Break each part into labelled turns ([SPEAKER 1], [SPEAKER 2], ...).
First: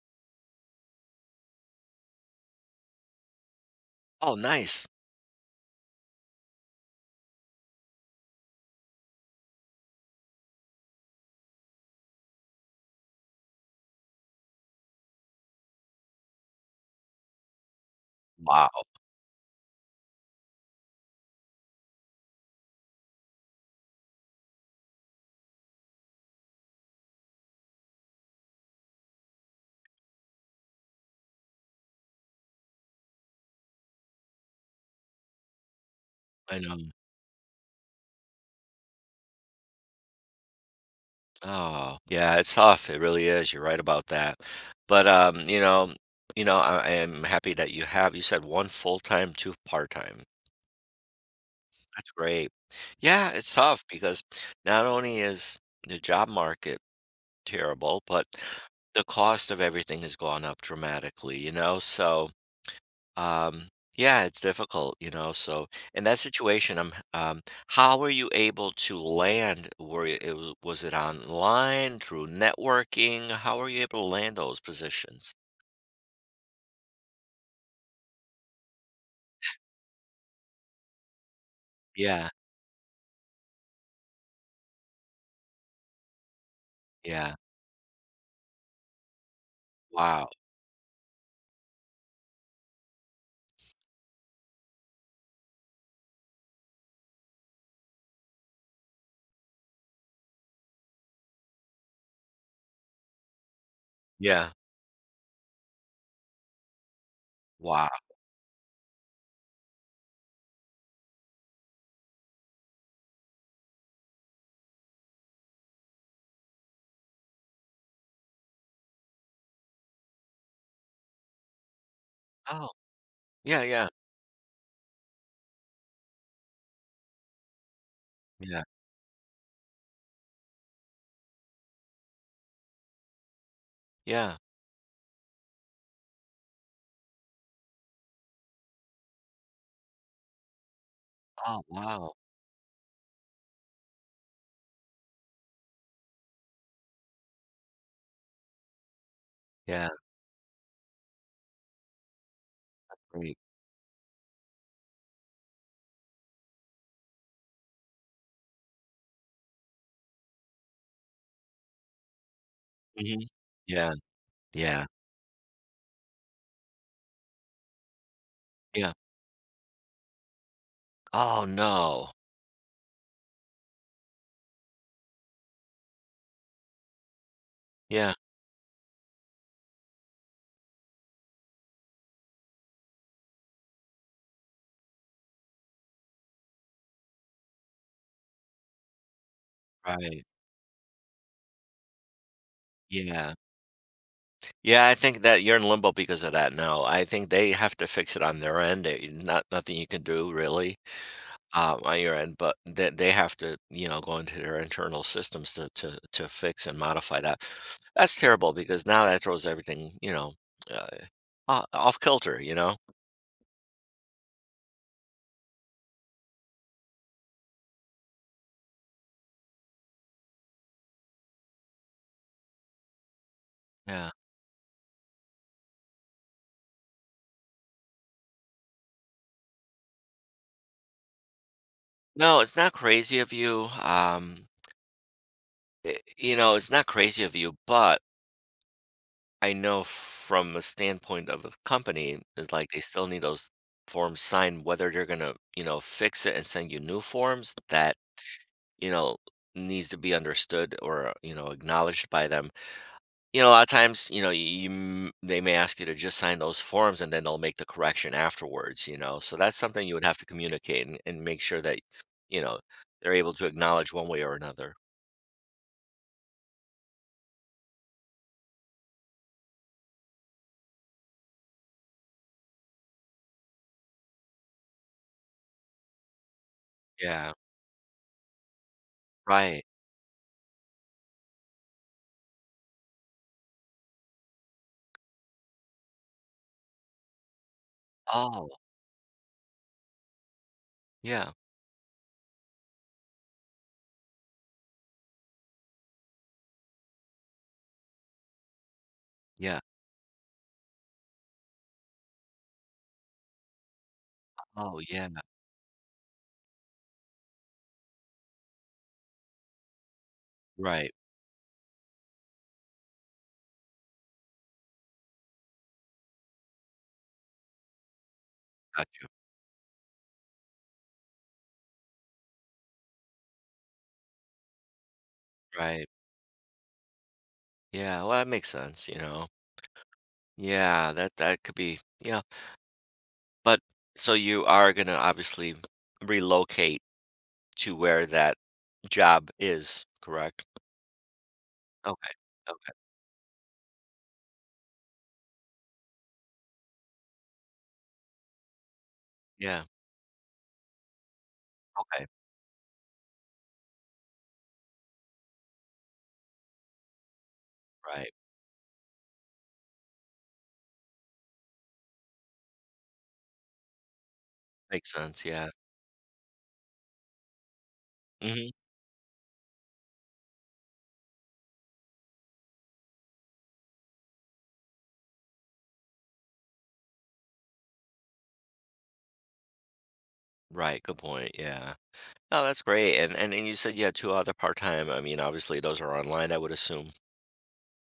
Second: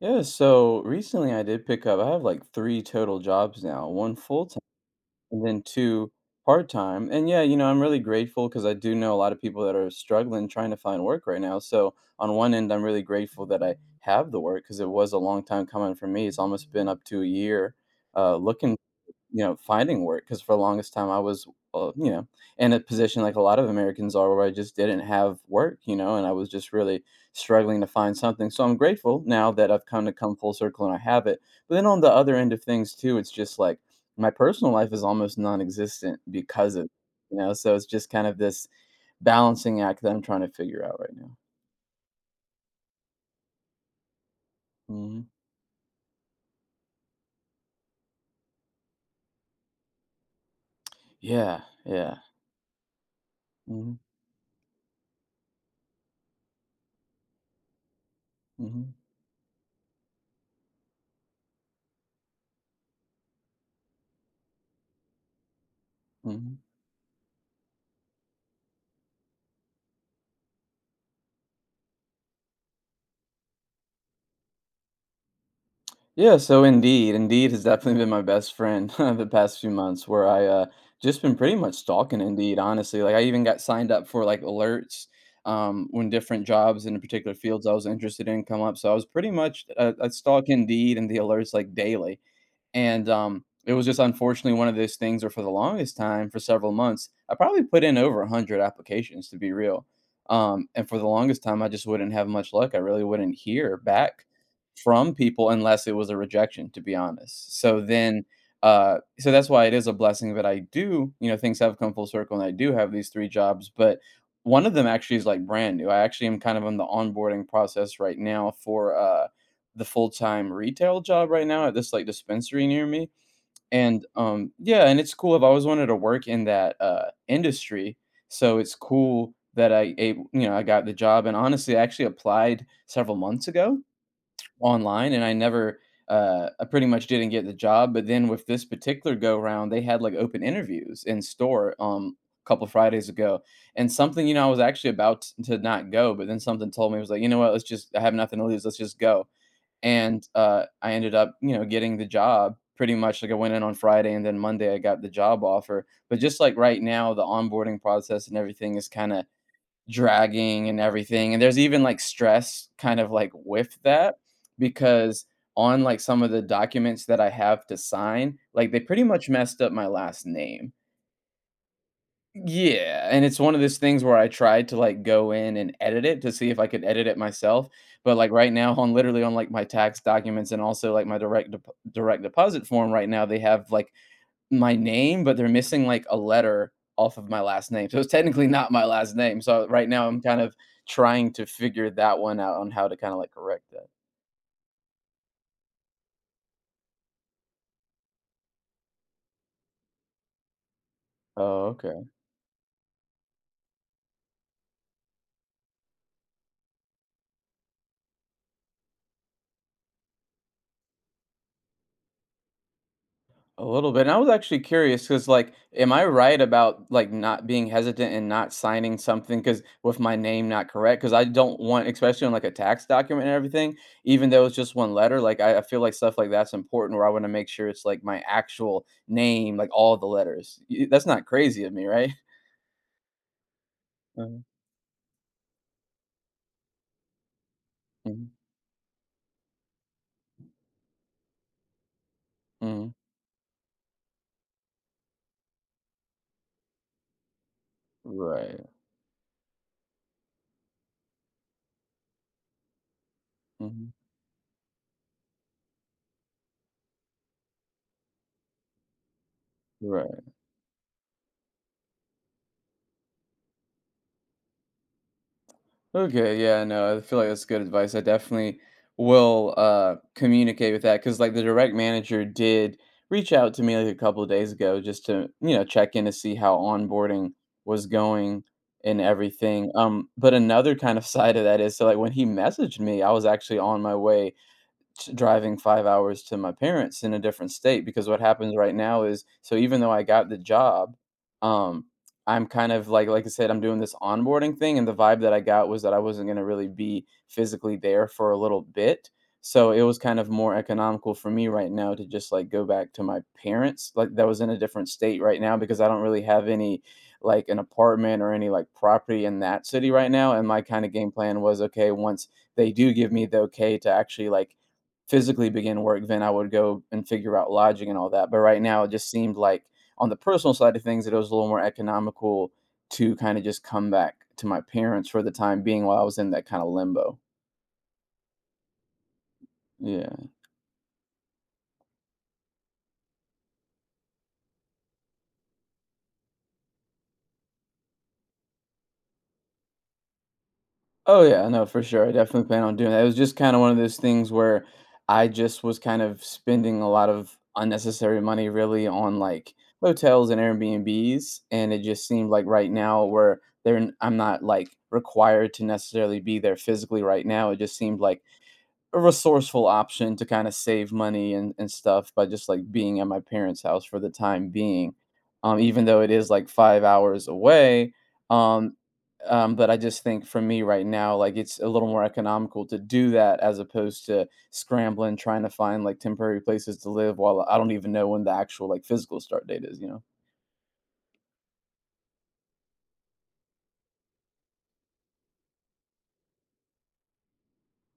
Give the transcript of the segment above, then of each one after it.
[SPEAKER 1] Yeah, so recently I did pick up, I have like three total jobs now, one
[SPEAKER 2] Oh,
[SPEAKER 1] full time
[SPEAKER 2] nice.
[SPEAKER 1] and then two-part time. And yeah, I'm really grateful because I do know a lot of people that are struggling trying to find work right now. So on one end, I'm really grateful that I have the work because it was a long time coming for me. It's almost been up to a year looking,
[SPEAKER 2] Wow,
[SPEAKER 1] you know, finding work because for the longest time I was, uh, you know, in a position like a lot of Americans are where I just didn't have work, and I was just really struggling to find something. So I'm grateful now that I've kind of come full circle and I have it. But then on the other end of things too, it's just like my personal life is almost non-existent
[SPEAKER 2] I know.
[SPEAKER 1] because of, so it's just kind of this balancing act that I'm trying to figure out right now.
[SPEAKER 2] Oh, yeah, it's tough, it really is, you're right about that, but,
[SPEAKER 1] hmm
[SPEAKER 2] I am happy that you said 1 full-time, 2 part-time.
[SPEAKER 1] Yeah,
[SPEAKER 2] That's
[SPEAKER 1] yeah.
[SPEAKER 2] great. Yeah, it's tough
[SPEAKER 1] hmm
[SPEAKER 2] because not only is the job market terrible, but
[SPEAKER 1] hmm
[SPEAKER 2] the cost of everything has gone up dramatically, you know, so Um, yeah, it's difficult, you know. So in that
[SPEAKER 1] hmm
[SPEAKER 2] situation, how were you able to land? Were you, it, wa- Was it online through networking? How were you able to land those positions?
[SPEAKER 1] Yeah, so Indeed has definitely been my best friend the past few months where I just been pretty much stalking
[SPEAKER 2] Yeah,
[SPEAKER 1] Indeed, honestly. Like I even got signed up for like alerts when different jobs in
[SPEAKER 2] yeah.
[SPEAKER 1] particular fields I was interested in come up. So I was pretty much I
[SPEAKER 2] Wow.
[SPEAKER 1] stalk Indeed and the alerts like daily. And it was just unfortunately one of those things where for the longest time, for several months, I probably put in over 100 applications to be real. And for the longest time, I just wouldn't have much luck. I really wouldn't hear back
[SPEAKER 2] Yeah.
[SPEAKER 1] from people unless it was a rejection, to be honest. So
[SPEAKER 2] Wow.
[SPEAKER 1] then, so that's why it is a blessing that I do, you know, things have come full circle and I do have these three jobs. But one of them actually is like brand new. I actually am kind of in the onboarding process right now for the full-time retail job right now at this, like, dispensary
[SPEAKER 2] Oh,
[SPEAKER 1] near me,
[SPEAKER 2] yeah, yeah,
[SPEAKER 1] and, yeah, and it's cool. I've always wanted to work in that, industry, so
[SPEAKER 2] yeah,
[SPEAKER 1] it's cool that I ab you know, I got the job, and honestly, I actually applied several months ago
[SPEAKER 2] yeah.
[SPEAKER 1] online, and I never, I pretty much didn't get the job, but then with this particular go round, they had, like, open interviews in
[SPEAKER 2] Oh,
[SPEAKER 1] store,
[SPEAKER 2] wow.
[SPEAKER 1] a couple Fridays ago, and something, you know, I was actually about t to not go, but then something told me, it was like, "You know what? Let's just I have nothing to lose. Let's just go."
[SPEAKER 2] Yeah,
[SPEAKER 1] And, I ended up, you know, getting the job pretty much, like, I
[SPEAKER 2] great.
[SPEAKER 1] went in on Friday, and then Monday, I got the job offer. But just like right now, the onboarding process and everything is kinda dragging and everything, and there's even, like, stress kind of,
[SPEAKER 2] Hmm.
[SPEAKER 1] like, with
[SPEAKER 2] Yeah,
[SPEAKER 1] that
[SPEAKER 2] yeah,
[SPEAKER 1] because on, like, some of the documents that I have to sign, like, they
[SPEAKER 2] yeah.
[SPEAKER 1] pretty much messed up my last name.
[SPEAKER 2] Oh no.
[SPEAKER 1] Yeah, and it's one of those things where I tried to, like, go in and edit it to see if I could edit it myself,
[SPEAKER 2] Yeah,
[SPEAKER 1] but, like, right now on literally on, like, my tax documents and also, like, my direct deposit form right now, they have, like, my name, but they're missing, like, a letter off of my last name, so it's technically not my last name, so right now I'm
[SPEAKER 2] right.
[SPEAKER 1] kind of trying to figure that one out on how to kinda, like,
[SPEAKER 2] Yeah.
[SPEAKER 1] correct that.
[SPEAKER 2] Yeah, I think that you're in limbo because of that now. I think they have to fix it on their end. Not nothing you can do really,
[SPEAKER 1] Oh,
[SPEAKER 2] on
[SPEAKER 1] okay.
[SPEAKER 2] your end, but they have to, you know, go into their internal systems to fix and modify that. That's terrible because now that throws everything, you know, uh, o- off kilter. You know.
[SPEAKER 1] A little bit. And I was actually curious because, like, am I right about like not being hesitant and not signing something because with my name not correct? Because I don't want, especially on like a tax document and everything,
[SPEAKER 2] Yeah.
[SPEAKER 1] even though it's just one letter, like I feel like stuff like that's important where I want to make sure it's like my actual name, like all the letters. That's not crazy of me, right?
[SPEAKER 2] No, it's not crazy of you.
[SPEAKER 1] Mhm.
[SPEAKER 2] You know, it's not crazy of you, but
[SPEAKER 1] Mhm.
[SPEAKER 2] I know from a standpoint of a company is like they
[SPEAKER 1] Mhm.
[SPEAKER 2] still need those forms signed, whether they're gonna, you know, fix it and send you new forms that,
[SPEAKER 1] Right.
[SPEAKER 2] you know, needs to be understood or, you know, acknowledged by them. You know, a lot of
[SPEAKER 1] Mhm.
[SPEAKER 2] times, you know, you m they may ask you to just sign those forms and then they'll make the correction afterwards, you know? So that's something you would have
[SPEAKER 1] Right.
[SPEAKER 2] to communicate and make sure that, you know, they're able to acknowledge one way or another.
[SPEAKER 1] Okay, yeah, no, I feel like that's good advice. I definitely will communicate with that because, like, the direct manager did reach out to me like a couple of days ago just to you know check in to see how
[SPEAKER 2] Yeah,
[SPEAKER 1] onboarding was going and
[SPEAKER 2] right.
[SPEAKER 1] everything. But another kind of side of that is so like when he messaged me, I was actually on my way t driving 5 hours to my parents in a different state because what
[SPEAKER 2] Oh,
[SPEAKER 1] happens right now is so even though I got the job,
[SPEAKER 2] yeah,
[SPEAKER 1] um, I'm kind of like I said, I'm doing this onboarding thing, and the vibe that I got was that I wasn't gonna really be physically there for a little bit.
[SPEAKER 2] yeah.
[SPEAKER 1] So it was kind of more economical for me right now to just, like, go back to my parents, like, that was in a
[SPEAKER 2] Oh,
[SPEAKER 1] different
[SPEAKER 2] yeah.
[SPEAKER 1] state right now because I don't really have any, like, an apartment or any, like, property in that city right now, and my kinda
[SPEAKER 2] Right.
[SPEAKER 1] game plan was, okay, once they do give me the okay to actually, like, physically begin work, then I would go and figure out lodging and all that. But right now, it
[SPEAKER 2] Gotcha.
[SPEAKER 1] just seemed like on the personal side of things, that it was a little more economical to kind of just come back to my parents for the time being
[SPEAKER 2] Right.
[SPEAKER 1] while I was in that kind of limbo.
[SPEAKER 2] Yeah, well, that makes sense, you know.
[SPEAKER 1] Yeah.
[SPEAKER 2] Yeah, that could be, yeah. But so you are gonna obviously relocate to where that job is, correct?
[SPEAKER 1] Oh yeah, no, for sure.
[SPEAKER 2] Okay.
[SPEAKER 1] I definitely plan
[SPEAKER 2] Okay.
[SPEAKER 1] on doing that. It was just kind of one of those things where I just was kind of spending a lot of unnecessary money really on like
[SPEAKER 2] Yeah.
[SPEAKER 1] hotels and Airbnbs, and it
[SPEAKER 2] Okay.
[SPEAKER 1] just seemed like right now where I'm not like required to necessarily be there physically right now. It just seemed
[SPEAKER 2] Right.
[SPEAKER 1] like a resourceful option to kind of save money and stuff by just like being at my parents' house for the time
[SPEAKER 2] Makes
[SPEAKER 1] being.
[SPEAKER 2] sense. Yeah.
[SPEAKER 1] Even though it is like 5 hours away.
[SPEAKER 2] Hmm.
[SPEAKER 1] Um, but I just think for me right now, like it's a little more economical to do that as opposed to scrambling, trying to find like temporary places to live while I don't even know when the actual like physical start date is, you know?
[SPEAKER 2] Right. Good point. Yeah. Oh, that's great. And you said you had two other part-time. I mean, obviously those are online, I would assume.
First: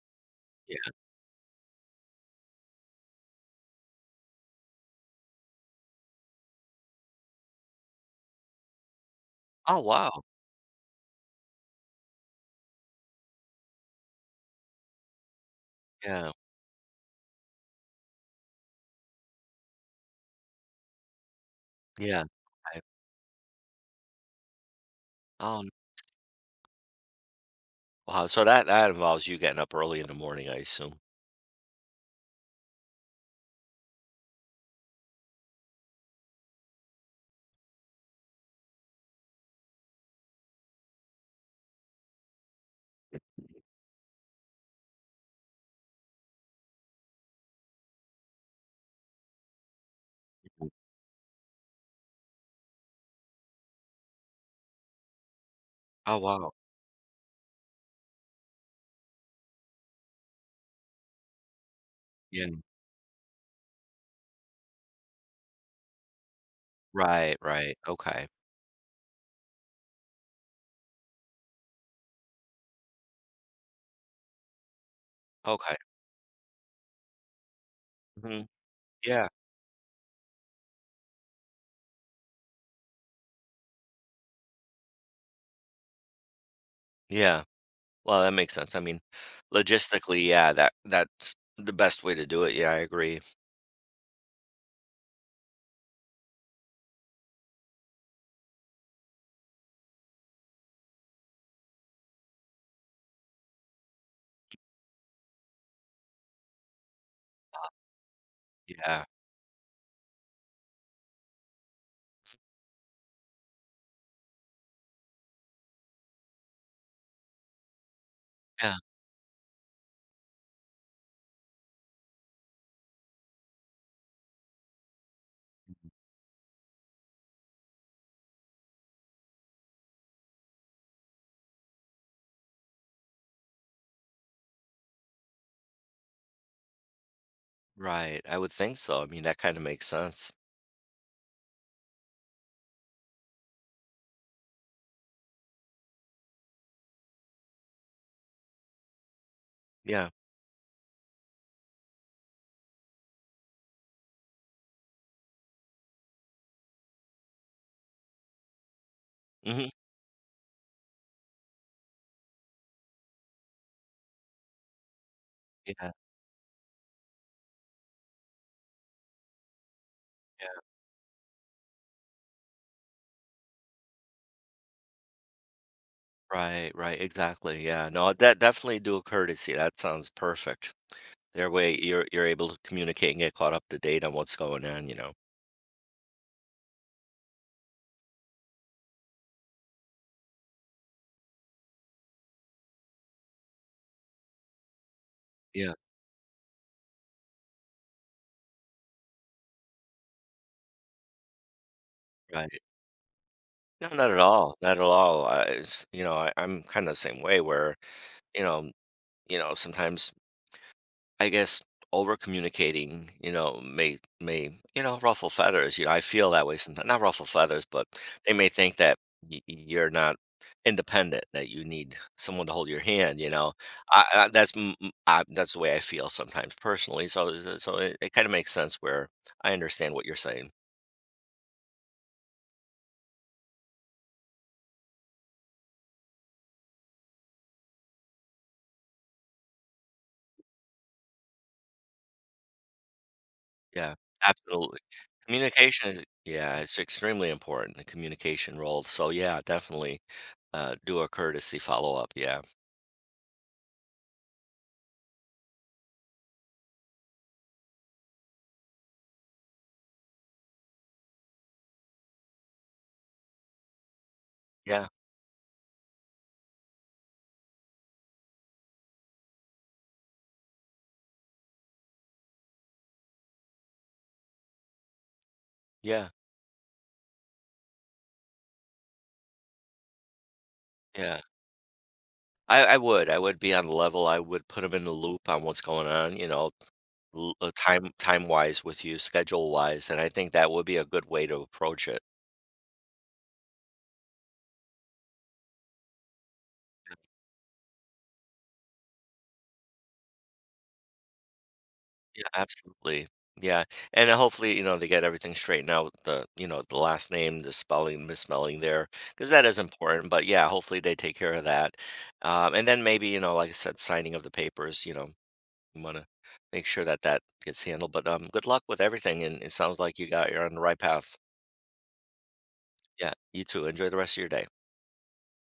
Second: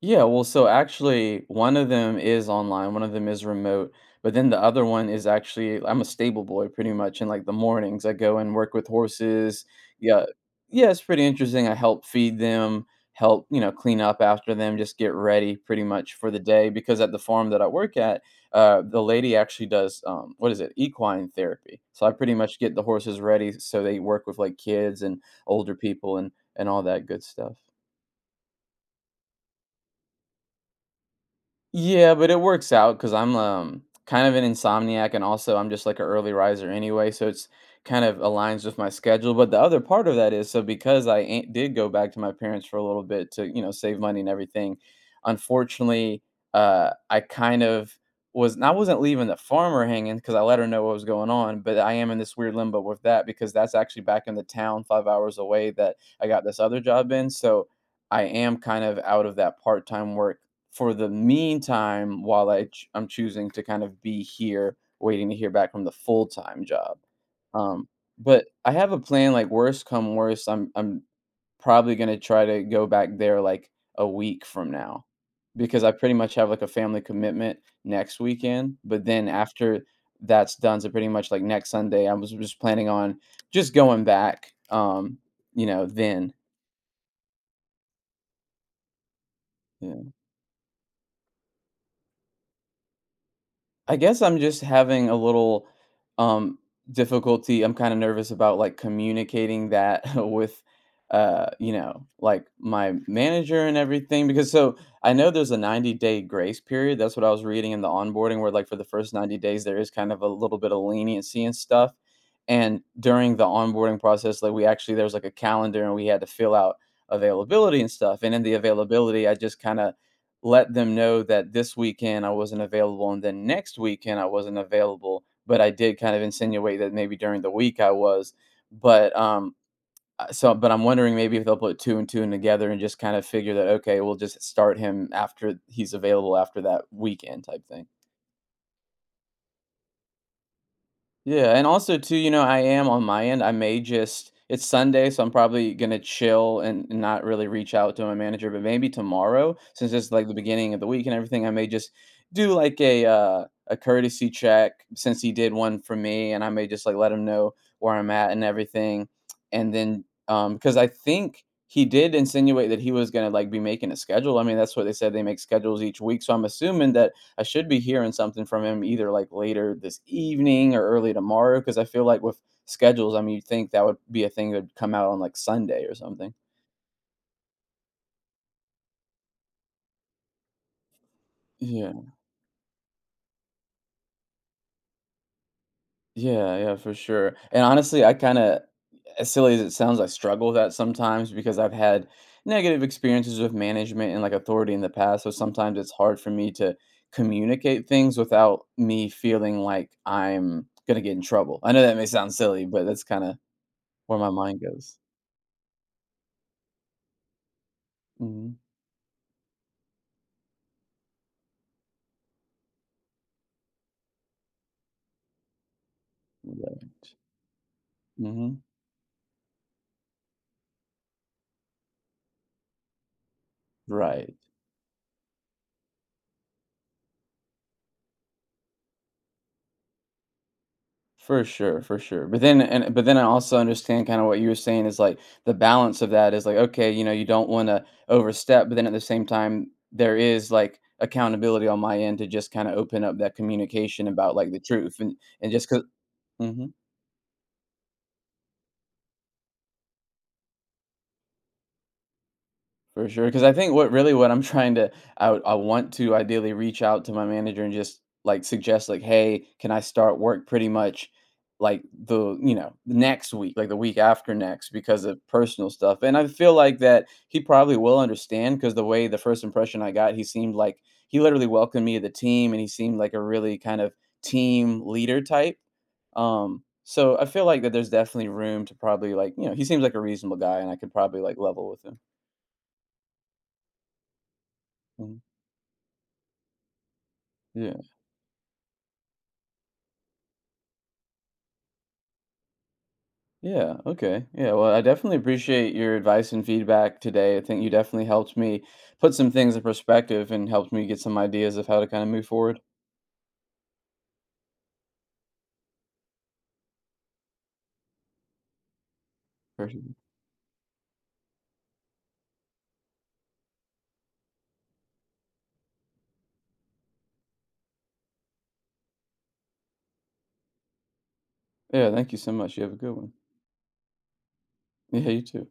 [SPEAKER 1] Yeah, well, so
[SPEAKER 2] Yeah.
[SPEAKER 1] actually, one of them is online, one of them is remote, but then the other one is actually I'm a stable boy pretty much. In like the mornings, I go and work with horses.
[SPEAKER 2] Oh, wow.
[SPEAKER 1] Yeah, yeah, it's pretty interesting. I help feed them, help you know clean up after them, just get ready pretty much for
[SPEAKER 2] Yeah.
[SPEAKER 1] the day. Because at the farm that I work at, the lady actually does what is it, equine therapy. So I
[SPEAKER 2] Yeah.
[SPEAKER 1] pretty much get
[SPEAKER 2] Okay.
[SPEAKER 1] the horses ready so they work with like kids and
[SPEAKER 2] Oh,
[SPEAKER 1] older people and all that good stuff.
[SPEAKER 2] wow. So that involves you getting up early in the morning, I assume.
[SPEAKER 1] Yeah, but it works out because I'm kind of an insomniac and also I'm just like an early riser anyway, so it's kind of aligns with my schedule. But the other part of that is so because I ain't, did go back to my parents for a little bit to you know save money and everything. Unfortunately, I kind of was I wasn't leaving the farmer hanging because I let her know what was going on, but I am in this weird limbo with that because that's actually back in the town 5 hours away that
[SPEAKER 2] Oh,
[SPEAKER 1] I got
[SPEAKER 2] wow.
[SPEAKER 1] this other job in. So I am kind of out of that part time work for the meantime,
[SPEAKER 2] Yeah.
[SPEAKER 1] while I'm choosing to kind of be here, waiting to hear back from the full time job.
[SPEAKER 2] Right, right.
[SPEAKER 1] Um,
[SPEAKER 2] Okay.
[SPEAKER 1] but I have a plan. Like worst come worst, I'm probably gonna try to go back there like a week from now,
[SPEAKER 2] Okay.
[SPEAKER 1] because I pretty much have like a family commitment next
[SPEAKER 2] Mhm.
[SPEAKER 1] weekend. But
[SPEAKER 2] Yeah.
[SPEAKER 1] then after that's done, so pretty much like next Sunday, I was just planning on just going back. You know, then.
[SPEAKER 2] Yeah. Well, that makes sense. I mean, logistically, yeah, that that's the best way to do it. Yeah, I agree.
[SPEAKER 1] I guess I'm just having a little um difficulty. I'm kind of nervous about like communicating that with you know like my manager and everything because so I know there's a 90-day grace period. That's what I was reading in the onboarding where like for the
[SPEAKER 2] Yeah.
[SPEAKER 1] first 90 days there is kind of a little bit of leniency and stuff. And during the onboarding process like we actually there's like a calendar and we had to fill out availability and stuff. And in the
[SPEAKER 2] Yeah.
[SPEAKER 1] availability I just kind of let them know that this weekend I wasn't available, and then next weekend I wasn't available. But I did kind of insinuate that maybe during the week I was. But um, but I'm wondering maybe if they'll put two and two in together and just kind of figure that okay, we'll just start him after he's available after that weekend type thing.
[SPEAKER 2] Right. I would think so. I mean, that kind of makes sense.
[SPEAKER 1] Yeah, and also too, you know, I am on my end. I may just it's Sunday, so I'm probably gonna chill and not really reach out to my manager. But maybe tomorrow, since
[SPEAKER 2] Yeah.
[SPEAKER 1] it's like the beginning of the week and everything, I may just do like a courtesy check since he did one for me, and I may just like let him know where I'm at and everything,
[SPEAKER 2] Hmm.
[SPEAKER 1] and then because I think he did insinuate that he was gonna like be making a schedule. I mean, that's what they said they make schedules
[SPEAKER 2] Yeah.
[SPEAKER 1] each week. So I'm assuming that I should be hearing something from him either like later this
[SPEAKER 2] Yeah.
[SPEAKER 1] evening or early tomorrow because I feel like with schedules, I mean, you'd think that would be a thing that would come out on like Sunday or something.
[SPEAKER 2] Right. Right. Exactly. Yeah. No, that definitely do a courtesy. That sounds perfect. Their way,
[SPEAKER 1] Yeah,
[SPEAKER 2] you're able to communicate and get caught up to date on what's going on. You know.
[SPEAKER 1] yeah, yeah, for sure. And honestly, as silly as it sounds, I struggle with that sometimes because I've had negative experiences with management and like authority in the past. So
[SPEAKER 2] Yeah.
[SPEAKER 1] sometimes it's hard for me to communicate things without me feeling like I'm going to get in trouble. I know that may sound
[SPEAKER 2] Right.
[SPEAKER 1] silly, but that's kind of
[SPEAKER 2] No, not at
[SPEAKER 1] where my
[SPEAKER 2] all.
[SPEAKER 1] mind
[SPEAKER 2] Not at
[SPEAKER 1] goes.
[SPEAKER 2] all. You know, I'm kind of the same way where you
[SPEAKER 1] hmm
[SPEAKER 2] know sometimes I guess over communicating, you know, may you know ruffle feathers. You know, I feel that way sometimes. Not ruffle feathers, but they may
[SPEAKER 1] Mhm.
[SPEAKER 2] think that you're not independent, that you need someone to hold your hand. You know,
[SPEAKER 1] Right.
[SPEAKER 2] that's that's the way I feel sometimes personally. So it kind of makes sense where I understand what you're saying.
[SPEAKER 1] For sure, for sure. But then I also understand kind of what you were saying is like the balance of that is like, okay, you know, you don't want to overstep, but then at the same time, there is like accountability on my end to just kind of open up that
[SPEAKER 2] Yeah,
[SPEAKER 1] communication about like the
[SPEAKER 2] absolutely.
[SPEAKER 1] truth and just because
[SPEAKER 2] Communication, yeah, it's extremely important. The communication role. So yeah, definitely do a courtesy follow up. Yeah.
[SPEAKER 1] For sure, because I think what I'm trying to I want to ideally reach out to my manager and just like suggest like, hey, can I start work pretty much like the you know the next week, like the week after next,
[SPEAKER 2] Yeah.
[SPEAKER 1] because of personal stuff. And I feel like that he probably will understand because the way the first impression I got, he seemed like he literally welcomed me to the team, and he seemed like a really kind of team leader type.
[SPEAKER 2] Yeah,
[SPEAKER 1] So I feel like that there's definitely room to probably like you know he seems like a reasonable guy, and I could
[SPEAKER 2] yeah.
[SPEAKER 1] probably like level with him.
[SPEAKER 2] I would be on the level, I would put them in the
[SPEAKER 1] Mm-hmm.
[SPEAKER 2] loop on what's going on, you know, l
[SPEAKER 1] Yeah.
[SPEAKER 2] time time-wise with you, schedule-wise, and I think that would be a good way to approach it.
[SPEAKER 1] Yeah. Okay. Yeah. Well, I definitely appreciate your advice and feedback today. I think you definitely helped me put some things in perspective and helped me get some ideas of how to kind of
[SPEAKER 2] Yeah,
[SPEAKER 1] move forward.
[SPEAKER 2] absolutely. Yeah, and hopefully, you know, they get everything straightened out with the you know, the last name, the spelling, misspelling there because that is
[SPEAKER 1] Perfect.
[SPEAKER 2] important, but yeah, hopefully they take care of that, and then maybe, you know, like I said, signing of the papers, you know, you wanna make sure that that gets handled, but, good luck with everything, and it sounds like you're on the right path.
[SPEAKER 1] Yeah. Thank you so much. You have a good
[SPEAKER 2] Yeah,
[SPEAKER 1] one.
[SPEAKER 2] you too. Enjoy the rest of your day.
[SPEAKER 1] Yeah. You too.